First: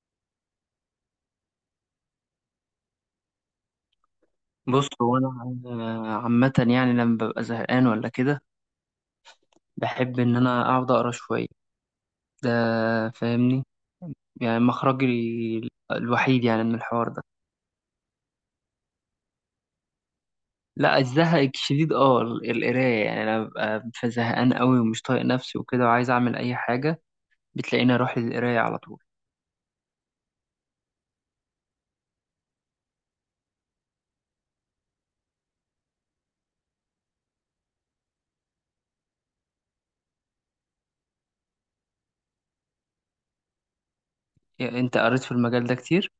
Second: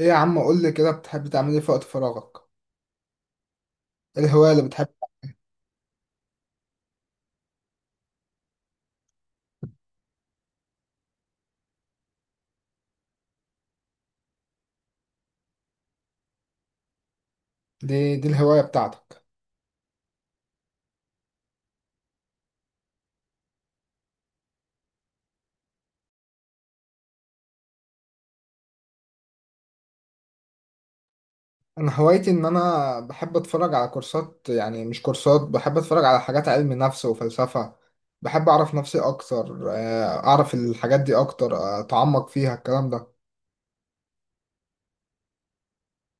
ايه يا عم قول لي كده، بتحب تعمل ايه في وقت فراغك؟ ايه الهواية اللي بتحب؟ بص هو انا. أنا عامه يعني لما ببقى زهقان ولا كده بحب ان انا اقعد اقرا شويه ده، فاهمني؟ يعني مخرجي ال- الوحيد يعني من الحوار ده. دي الهواية بتاعتك؟ لا، الزهق الشديد، اه القرايه يعني. انا ببقى زهقان قوي ومش طايق نفسي وكده وعايز اعمل اي حاجه، بتلاقيني اروح للقرايه على طول. انا هوايتي ان انا بحب اتفرج على كورسات، يعني مش كورسات، بحب اتفرج على حاجات علم نفس وفلسفة. بحب اعرف نفسي اكتر آه، اعرف الحاجات دي اكتر آه، اتعمق فيها الكلام ده. يعني انت قريت في المجال ده كتير؟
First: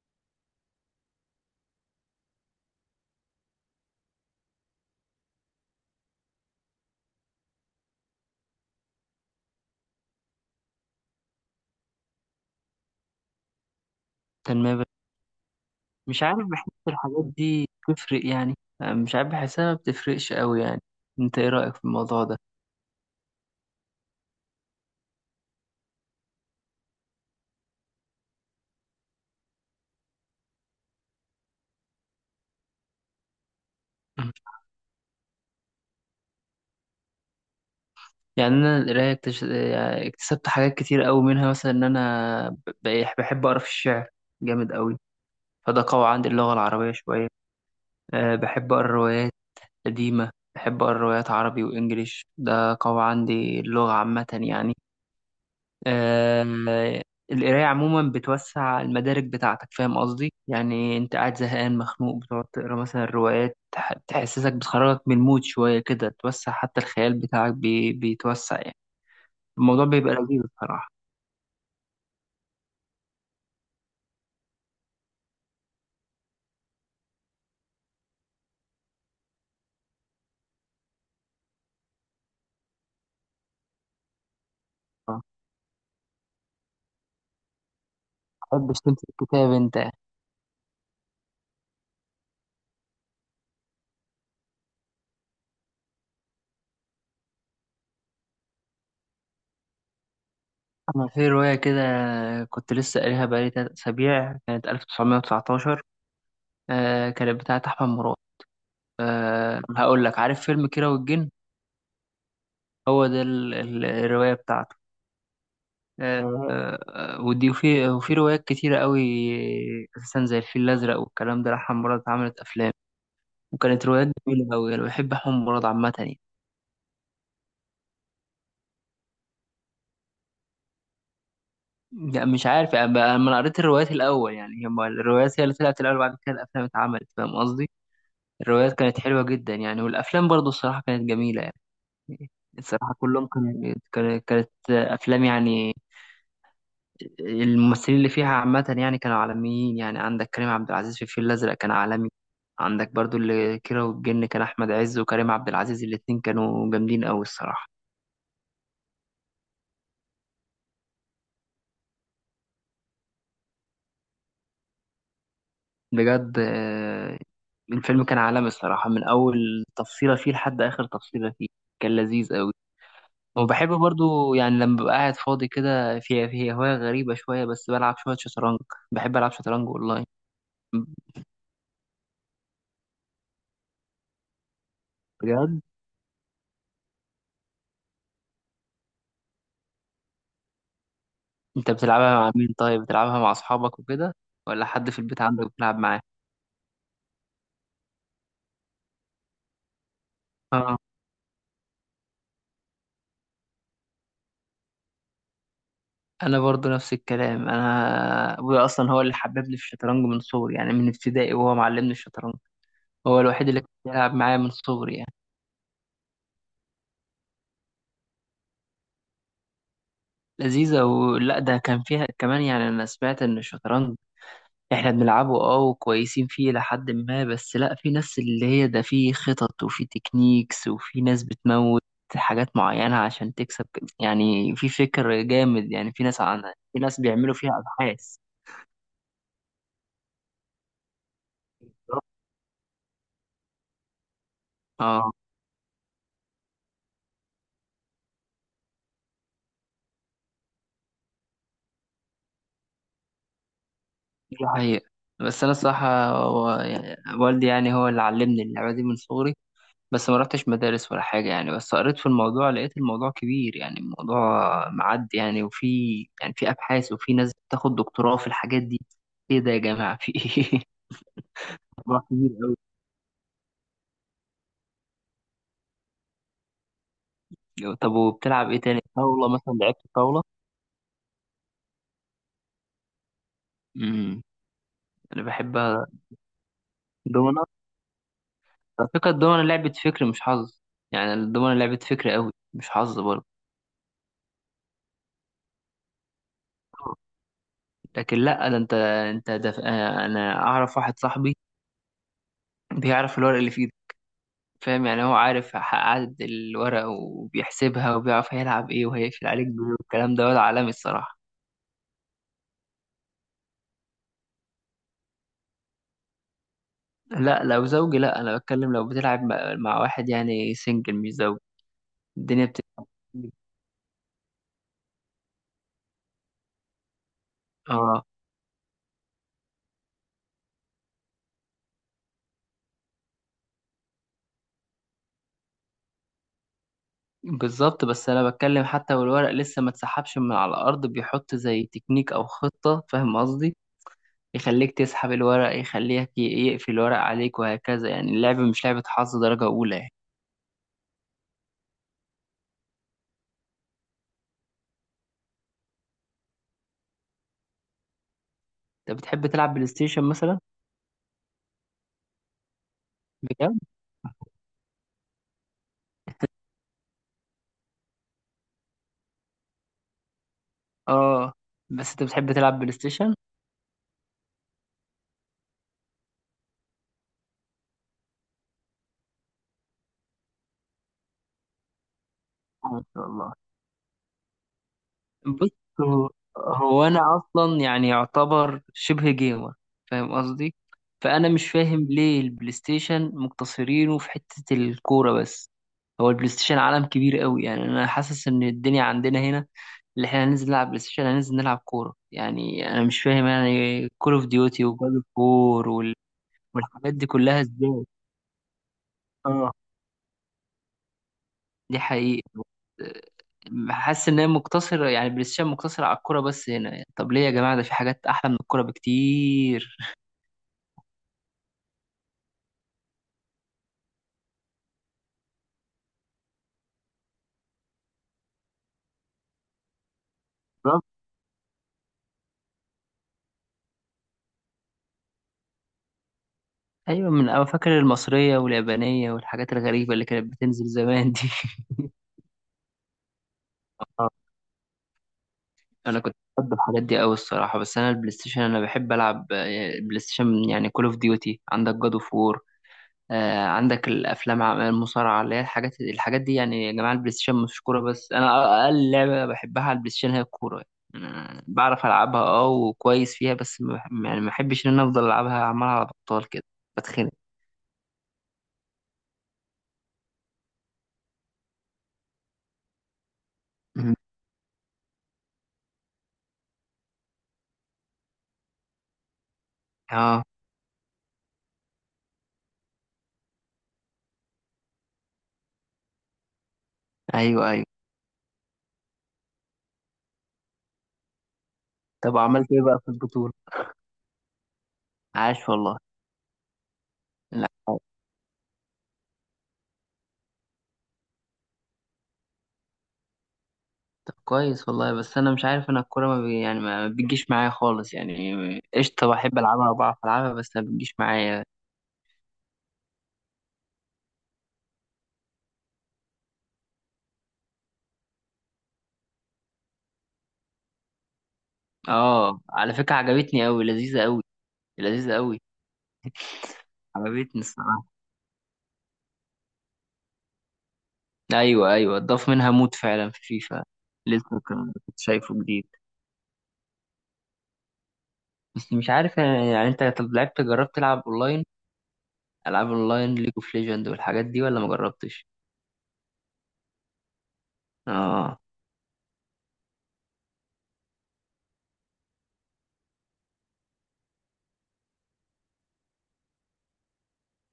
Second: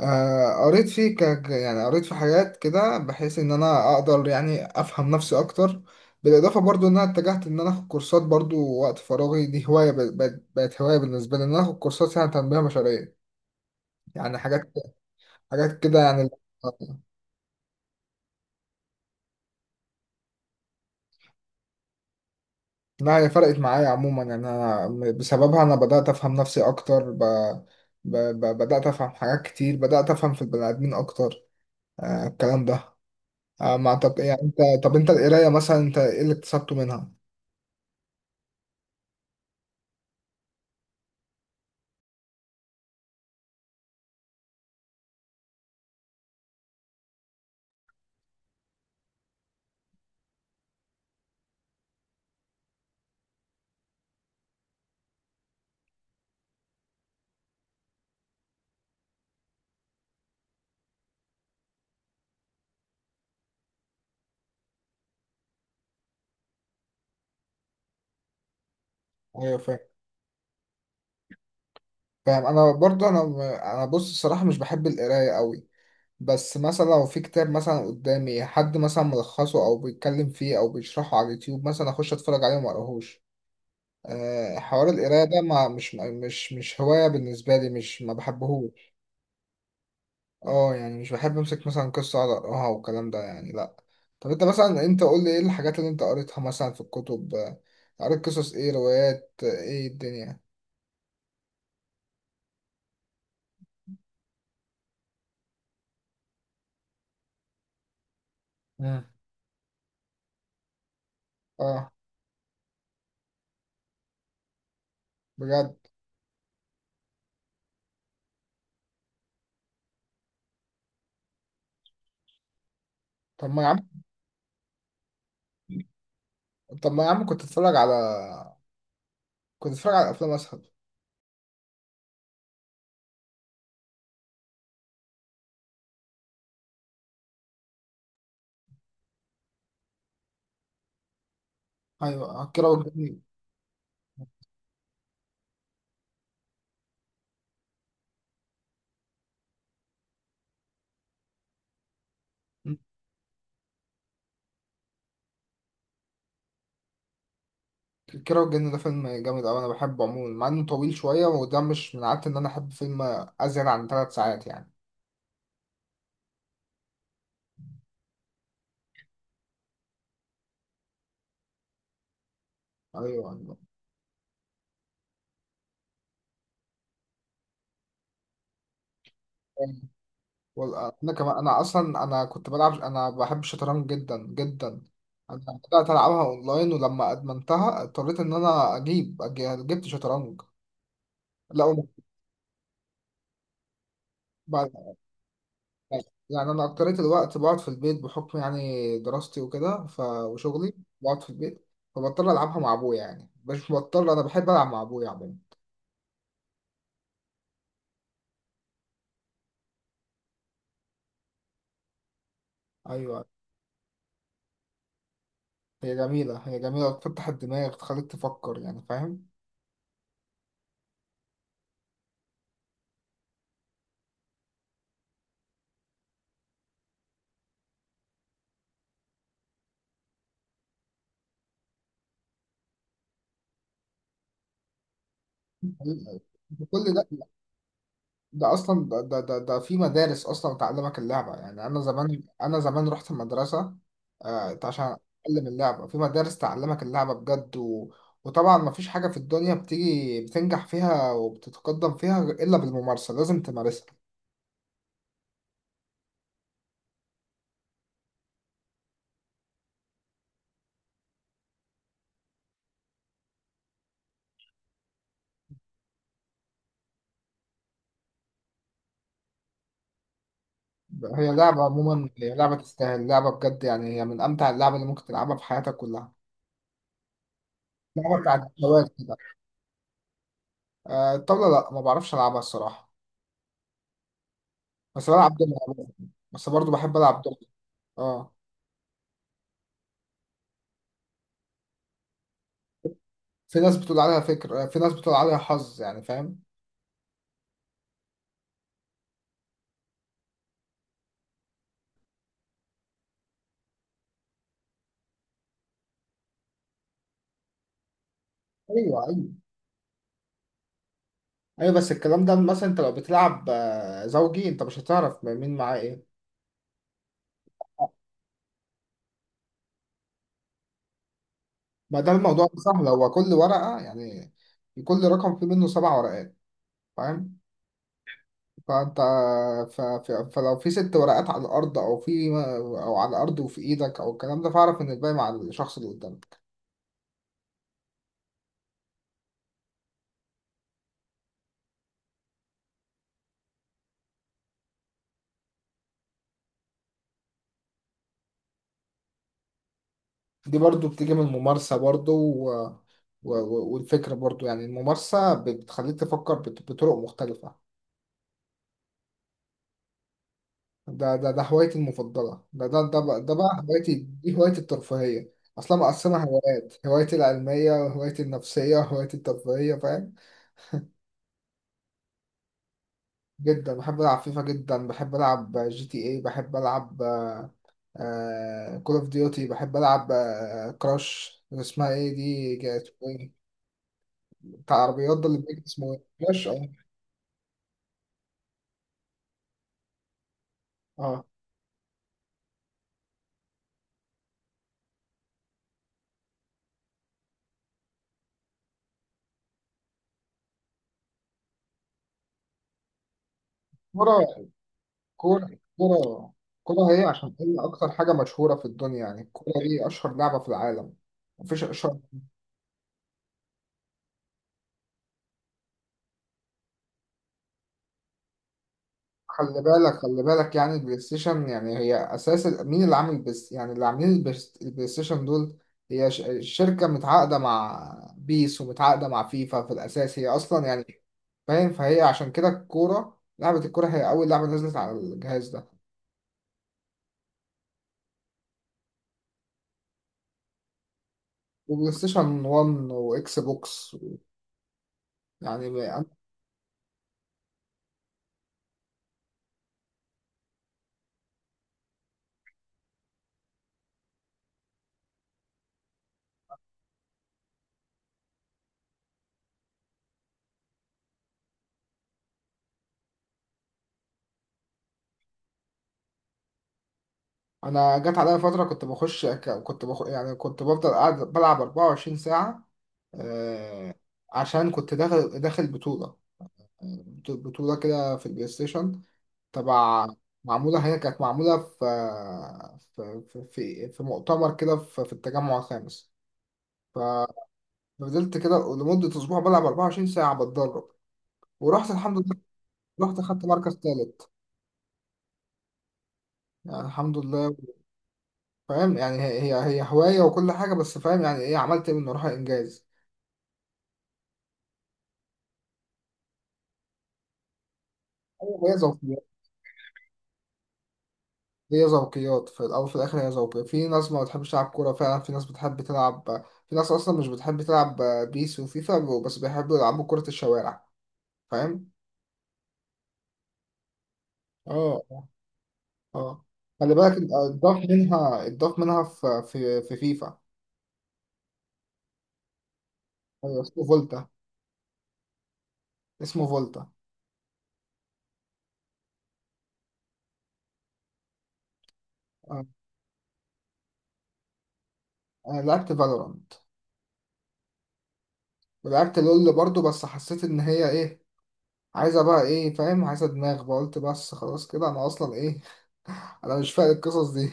آه، قريت فيه يعني قريت في حاجات كده بحيث ان انا اقدر يعني افهم نفسي اكتر. بالاضافه برضو ان انا اتجهت ان انا اخد كورسات برضو. وقت فراغي دي هوايه، ب... بقت بقت هوايه بالنسبه لي ان انا اخد كورسات يعني تنميه بشريه، يعني حاجات، تنميه بش- حاجات كده مش يعني. عارف، بحس الحاجات دي بتفرق يعني؟ مش عارف، بحسها ما بتفرقش قوي يعني. انت ايه رايك في الموضوع ده؟ لا، هي فرقت معايا عموما، يعني انا بسببها انا بدات افهم نفسي اكتر، بدات افهم حاجات كتير، بدات افهم في البني ادمين اكتر. آه الكلام ده. آه ما أعتقد- يعني انت، طب انت القرايه مثلا، انت ايه اللي اكتسبته منها؟ يعني انا القرايه يعني اكتسبت حاجات كتير قوي منها. مثلا ان انا بحب اقرا في الشعر جامد قوي، فده قوي عندي اللغه العربيه شويه. أه، بحب اقرا روايات قديمه، بحب اقرا روايات عربي وانجليش، ده قوي عندي اللغه عامه يعني. أه، القرايه عموما بتوسع المدارك بتاعتك، فاهم قصدي؟ يعني انت قاعد زهقان مخنوق، بتقعد تقرا مثلا روايات تحسسك، بتخرجك من المود شويه كده، توسع حتى الخيال بتاعك بيتوسع يعني. ايوه فاهم. الموضوع بيبقى لذيذ بصراحه. فاهم. انا برضه، انا بص الصراحه مش بحب القرايه قوي، بس مثلا لو في كتاب مثلا قدامي، حد مثلا ملخصه او بيتكلم فيه او بيشرحه على اليوتيوب مثلا، اخش اتفرج عليه وما اقراهوش. أه حوار ما القرايه ده، ما مش هوايه بالنسبه لي، مش ما بتحبش بحبهوش. تمسك كتاب انت؟ اه يعني مش بحب امسك مثلا قصه اقعد اقراها والكلام ده، يعني لا. طب انت مثلا، انت قول لي ايه الحاجات اللي انت قريتها مثلا في الكتب، آه، قريت قصص ايه، روايات، آه، ايه الدنيا؟ انا في رواية كده كنت لسه قاريها بقالي تلات اسابيع، كانت 1919. آه كانت بتاعت احمد مراد. مم. آه هقول لك، عارف فيلم كيرة والجن؟ اه. هو ده الرواية بتاعته. بجد. آه. آه، ودي وفي روايات كتيرة قوي اساسا، زي الفيل الازرق والكلام ده لأحمد مراد، اتعملت افلام. طب ما يا وكانت عم روايات جميلة قوي، انا بحب احمد مراد عامة يعني. طب ما يا عم كنت اتفرج على، كنت اتفرج على افلام اسهل. لا مش عارف، انا قريت الروايات الاول يعني، هي الروايات هي اللي طلعت الاول، بعد كده الافلام اتعملت، فاهم قصدي؟ الروايات كانت حلوة جدا يعني، والأفلام برضو الصراحة كانت جميلة ايوه يعني. آه، كيرة الصراحة والجن. كلهم كانت أفلام يعني. الممثلين اللي فيها عامة يعني كانوا عالميين يعني. عندك كريم عبد العزيز في الفيل الأزرق كان عالمي. عندك برضو اللي كيرة والجن، كان أحمد عز وكريم عبد العزيز الاتنين كانوا جامدين أوي الصراحة. كيرة والجن ده فيلم جامد اوي، انا بحبه عموما مع انه طويل شويه، وده مش من عادتي ان انا احب فيلم ازيد عن ثلاث ساعات يعني. بجد. آه، الفيلم كان عالمي الصراحة، من أول تفصيلة فيه لحد آخر تفصيلة فيه كان لذيذ أوي. ايوه أيوه. وبحب برضو يعني لما ببقى قاعد فاضي كده، في هواية غريبة شوية، بس بلعب شوية شطرنج. بحب ألعب شطرنج أونلاين. انا كمان، انا اصلا كنت بلعب، انا بحب الشطرنج جدا جدا. انا بجد. بدات العبها اونلاين، ولما ادمنتها اضطريت ان انا اجيب جبت شطرنج. أنت بتلعبها مع مين؟ طيب بتلعبها مع أصحابك وكده ولا لا حد في البيت عندك بتلعب معاه؟ يعني أنا أكترية الوقت بقعد في البيت بحكم يعني دراستي وكده وشغلي. اه، بقعد في البيت، فبضطر ألعبها مع أبويا، يعني مش بضطر، أنا بحب ألعب مع أبويا عموما. أنا برضو نفس الكلام، أنا أبويا أصلا هو اللي حببني في الشطرنج من صغري يعني، من ابتدائي وهو معلمني الشطرنج. هو أيوه. الوحيد اللي كان بيلعب معايا من صغري يعني. هي جميلة، بتفتح الدماغ، تخليك تفكر يعني، فاهم. لذيذة. ولا ده كان فيها كمان يعني، أنا سمعت إن الشطرنج احنا بنلعبه اه وكويسين فيه لحد ما، بس لا، في ناس اللي هي ده في خطط وفي تكنيكس وفي ناس بتموت حاجات معينة عشان تكسب. يعني في فكر جامد يعني، في ناس عنها، في كل ناس ده؟ بيعملوا فيها أبحاث. ده اصلا ده في مدارس اصلا تعلمك اللعبه. يعني انا زمان رحت المدرسه آه عشان اه اتعلم اللعبه، في مدارس تعلمك اللعبه بجد، وطبعا ما فيش حاجه في الدنيا بتيجي بتنجح فيها وبتتقدم فيها الا بالممارسه، لازم تمارسها. دي حقيقة. بس أنا الصراحة هو يعني والدي يعني هو اللي علمني اللعبة دي من صغري، بس ما رحتش مدارس ولا حاجة يعني. بس قريت في الموضوع، لقيت الموضوع كبير يعني، الموضوع معدي يعني، وفي يعني في أبحاث وفي ناس بتاخد دكتوراه في الحاجات دي. إيه ده يا جماعة؟ في إيه؟ هي لعبه موضوع عموما، كبير هي لعبه أوي. تستاهل، لعبه بجد يعني، هي من امتع اللعب اللي ممكن تلعبها في حياتك كلها. طب لعبه بتاعت وبتلعب إيه تاني؟ الجواز كده. طاولة مثلا، لعبت طاولة؟ آه الطاوله لا ما بعرفش العبها الصراحه، امم، بس أنا بلعب دمية. بحبها. بس برضو بحب العب دومنة. دمية. اه. على فكرة الدومنة لعبة فكر مش حظ. يعني الدومنة لعبة فكر أوي مش حظ برضه. في ناس بتقول عليها فكرة، في ناس بتقول عليها حظ، يعني فاهم. لكن لا، ده انت انت ده انا اعرف واحد صاحبي بيعرف الورق اللي في ايده، فاهم يعني؟ هو عارف عدد الورق وبيحسبها وبيعرف هيلعب ايه ايوه وهيقفل ايوه. عليك بايه والكلام ده، ولا عالمي الصراحة. ايوه بس الكلام ده مثلا انت لو بتلعب آه، زوجي، انت مش هتعرف مين معاه ايه. لا لو زوجي لا، انا بتكلم لو بتلعب مع واحد يعني، سنجل مش زوج. ما ده الدنيا الموضوع بتبقى سهل، هو كل ورقة يعني، كل رقم فيه منه سبع ورقات، فاهم؟ اه، فانت فلو في ست ورقات على الارض، او في، او على الارض وفي ايدك او الكلام ده، فاعرف ان الباقي مع الشخص اللي قدامك. بالظبط. بس انا بتكلم حتى والورق لسه ما اتسحبش من على الارض، بيحط زي تكنيك او خطة، فاهم قصدي؟ يخليك تسحب الورق، يقفل الورق عليك وهكذا. يعني اللعبة مش لعبة حظ درجة اولى يعني. دي برضو بتيجي من الممارسة برضو، والفكرة برضو، يعني الممارسة بتخليك تفكر بطرق مختلفة. انت بتحب تلعب بلاي ستيشن مثلا؟ ده هوايتي المفضلة. ده ده ده بقى, ده بجد. بقى هوايتي، دي هوايتي الترفيهية. أصلا مقسمة هوايات، هوايتي العلمية وهوايتي النفسية وهوايتي الترفيهية، فاهم. اه. بس انت بتحب تلعب بلاي ستيشن؟ جدا بحب ألعب فيفا، جدا بحب ألعب جي تي إيه، بحب ألعب كول أوف ديوتي، بحب ألعب آه، كراش. اسمها إيه دي ما شاء اسمه الله. إيه؟ بتاع العربيات ده اللي بص، بيجي، اسمه إيه؟ هو كراش. أه هو انا اصلا يعني يعتبر شبه جيمر، فاهم قصدي؟ أه. فانا مش فاهم ليه البلاي ستيشن مقتصرينه في حتة الكورة بس. هو البلاي ستيشن عالم كبير قوي يعني. انا حاسس ان الدنيا عندنا هنا، اللي احنا هننزل نلعب بلاي ستيشن هننزل نلعب كورة يعني. انا مش فاهم يعني، كول كورة. اوف ديوتي وجاد اوف كورة. وور كورة كورة والحاجات هي دي عشان كلها هي ازاي؟ أكتر حاجة مشهورة في الدنيا، يعني اه الكورة دي أشهر لعبة في العالم، مفيش دي أشهر. حقيقة. حاسس ان هي مقتصرة يعني، بلاي ستيشن مقتصرة على الكورة بس هنا يعني. طب ليه يا جماعة؟ ده في حاجات احلى من الكورة خلي بكتير. بالك خلي بالك يعني البلاي ستيشن، يعني هي اساس مين اللي عامل البس، يعني اللي عاملين البلاي ستيشن دول، هي ش- شركة متعاقدة مع بيس ومتعاقدة مع فيفا في الاساس، هي اصلا بالظبط. يعني فاهم. فهي عشان كده الكورة، لعبة الكورة هي اول لعبة نزلت على الجهاز ده ايوه، من انا فاكر المصرية واليابانية والحاجات الغريبة اللي كانت بتنزل زمان دي. وبلاي ستيشن 1 واكس بوكس. آه. يعني ب- انا انا كنت بحب الحاجات دي قوي الصراحة. بس انا البلاي ستيشن انا بحب العب آه، بلاي ستيشن يعني كول اوف ديوتي، عندك جاد اوف وور آه، عندك الافلام، المصارعه اللي هي الحاجات دي يعني. يا جماعه البلاي ستيشن مش كوره بس. انا اقل لعبه بحبها على البلاي ستيشن هي الكوره. يعني أنا بعرف العبها اه وكويس فيها، بس ما بح- يعني ما بحبش ان انا افضل العبها عمال على بطال كده، بتخنق. أنا جت عليا فترة كنت بخش، ك- كنت بخ يعني كنت بفضل قاعد بلعب 24 ساعة آه، مم. عشان كنت داخل بطولة، بطولة كده في البلاي ستيشن، تبع، اه، معمولة، هي كانت معمولة في في مؤتمر كده في، في التجمع الخامس. ففضلت ايوه ايوه. كده لمدة أسبوع بلعب 24 ساعة بتدرب، ورحت طب الحمد لله، عملت ايه بقى في رحت البطوله؟ خدت مركز تالت عاش والله. يعني الحمد لا. لله. فاهم يعني، هي هي هي هواية وكل حاجة، بس فاهم يعني إيه، عملت منه روح إنجاز. طب كويس والله. بس انا مش عارف، انا الكوره ما بي يعني ما بتجيش معايا خالص هو يعني. قشطه هواية، بحب العبها وبعرف العبها، بس ما بتجيش معايا. هي ذوقيات في الأول وفي الآخر، هي ذوقيات. في ناس ما بتحبش تلعب كورة فعلا، في ناس بتحب تلعب، في ناس أصلا مش بتحب تلعب بيس وفيفا بس بيحبوا يلعبوا كرة الشوارع، فاهم؟ اه على فكره عجبتني قوي، لذيذه قوي. اه لذيذة اه قوي. آه. خلي بالك. عجبتني اتضاف الصراحة. منها اتضاف منها في فيفا. ايوه ايوه، اتضاف منها مود فعلا في أيوة، فيفا. اسمه فولتا. لسه كنت شايفه جديد. اسمه فولتا. بس مش عارف يعني, يعني انت طب لعبت، جربت تلعب اونلاين؟ آه. العاب اونلاين، ليج اوف ليجند والحاجات دي ولا ما جربتش؟ أنا لعبت فالورانت اه. ولعبت لول برضو، بس حسيت إن هي إيه، عايزة بقى إيه فاهم، عايزة دماغ بقى، قلت بس خلاص كده، أنا أصلا إيه، أنا مش فاهم القصص دي.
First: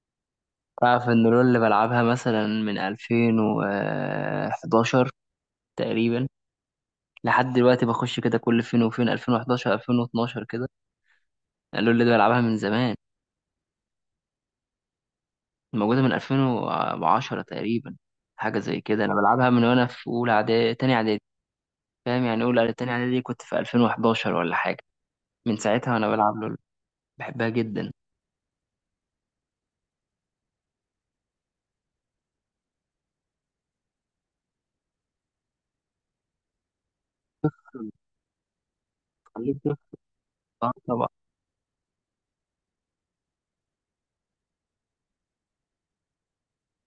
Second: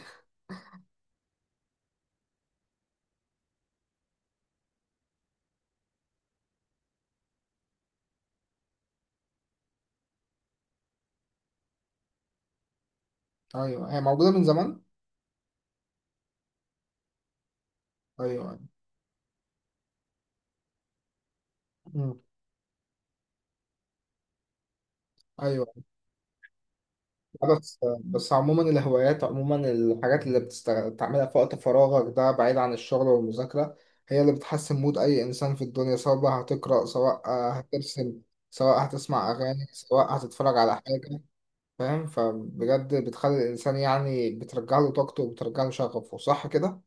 تعرف ان لول اللي بلعبها مثلا من 2011 تقريبا لحد دلوقتي، بخش كده كل فين وفين، 2011 2012 كده. لول اللي بلعبها من زمان، أيوه هي موجودة من زمان. موجودة من 2010 تقريبا، أيوه. حاجة زي كده. أنا بلعبها من وأنا في أولى إعدادي تاني إعدادي، فاهم يعني؟ أولى إعدادي- تاني إعدادي كنت في 2011 ولا حاجة. من ايوه ساعتها وأنا بلعب لول، بحبها بس، جدا. بس عموما الهوايات عموما، الحاجات اللي بتعملها في وقت فراغك ده بعيد عن الشغل والمذاكرة، هي اللي بتحسن مود اي انسان في الدنيا، سواء بقى هتقرأ، سواء آه، هترسم، سواء هتسمع بتخليك اغاني، طفل. سواء هتتفرج آه على طبعا. حاجة، فاهم، فبجد بتخلي الانسان يعني بترجع له طاقته وبترجع له شغفه، صح كده؟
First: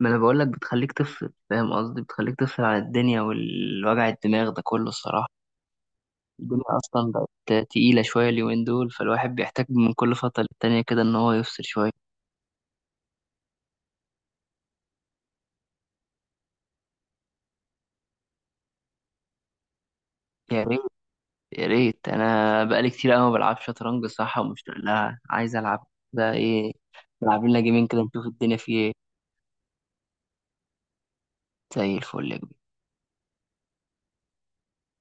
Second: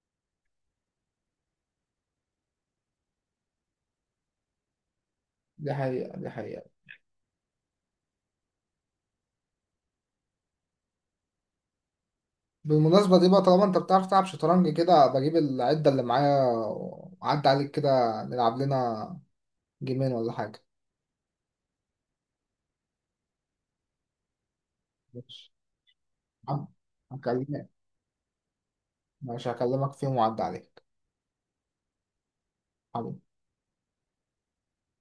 ما أنا بقولك بتخليك طفل، فاهم قصدي؟ بتخليك طفل عن الدنيا والوجع الدماغ ده كله الصراحة. دي حقيقة. الدنيا أصلا بقت تقيلة شوية اليومين دول، فالواحد بيحتاج من كل فترة للتانية كده إن هو يفصل شوية. بالمناسبة دي بقى، طالما انت بتعرف تلعب شطرنج كده، بجيب العدة اللي معايا وعدي عليك كده، نلعب لنا جيمين ولا حاجة. يا ريت. يا ريت، انا بقالي كتير قوي ما بلعبش شطرنج، صح ومشتاق لها، ماشي. عايز العب. ده ايه؟ نلعب لنا هكلمك. جيمين كده نشوف الدنيا فيه ايه. مش هكلمك فيهم، وعد عليك. زي الفل يا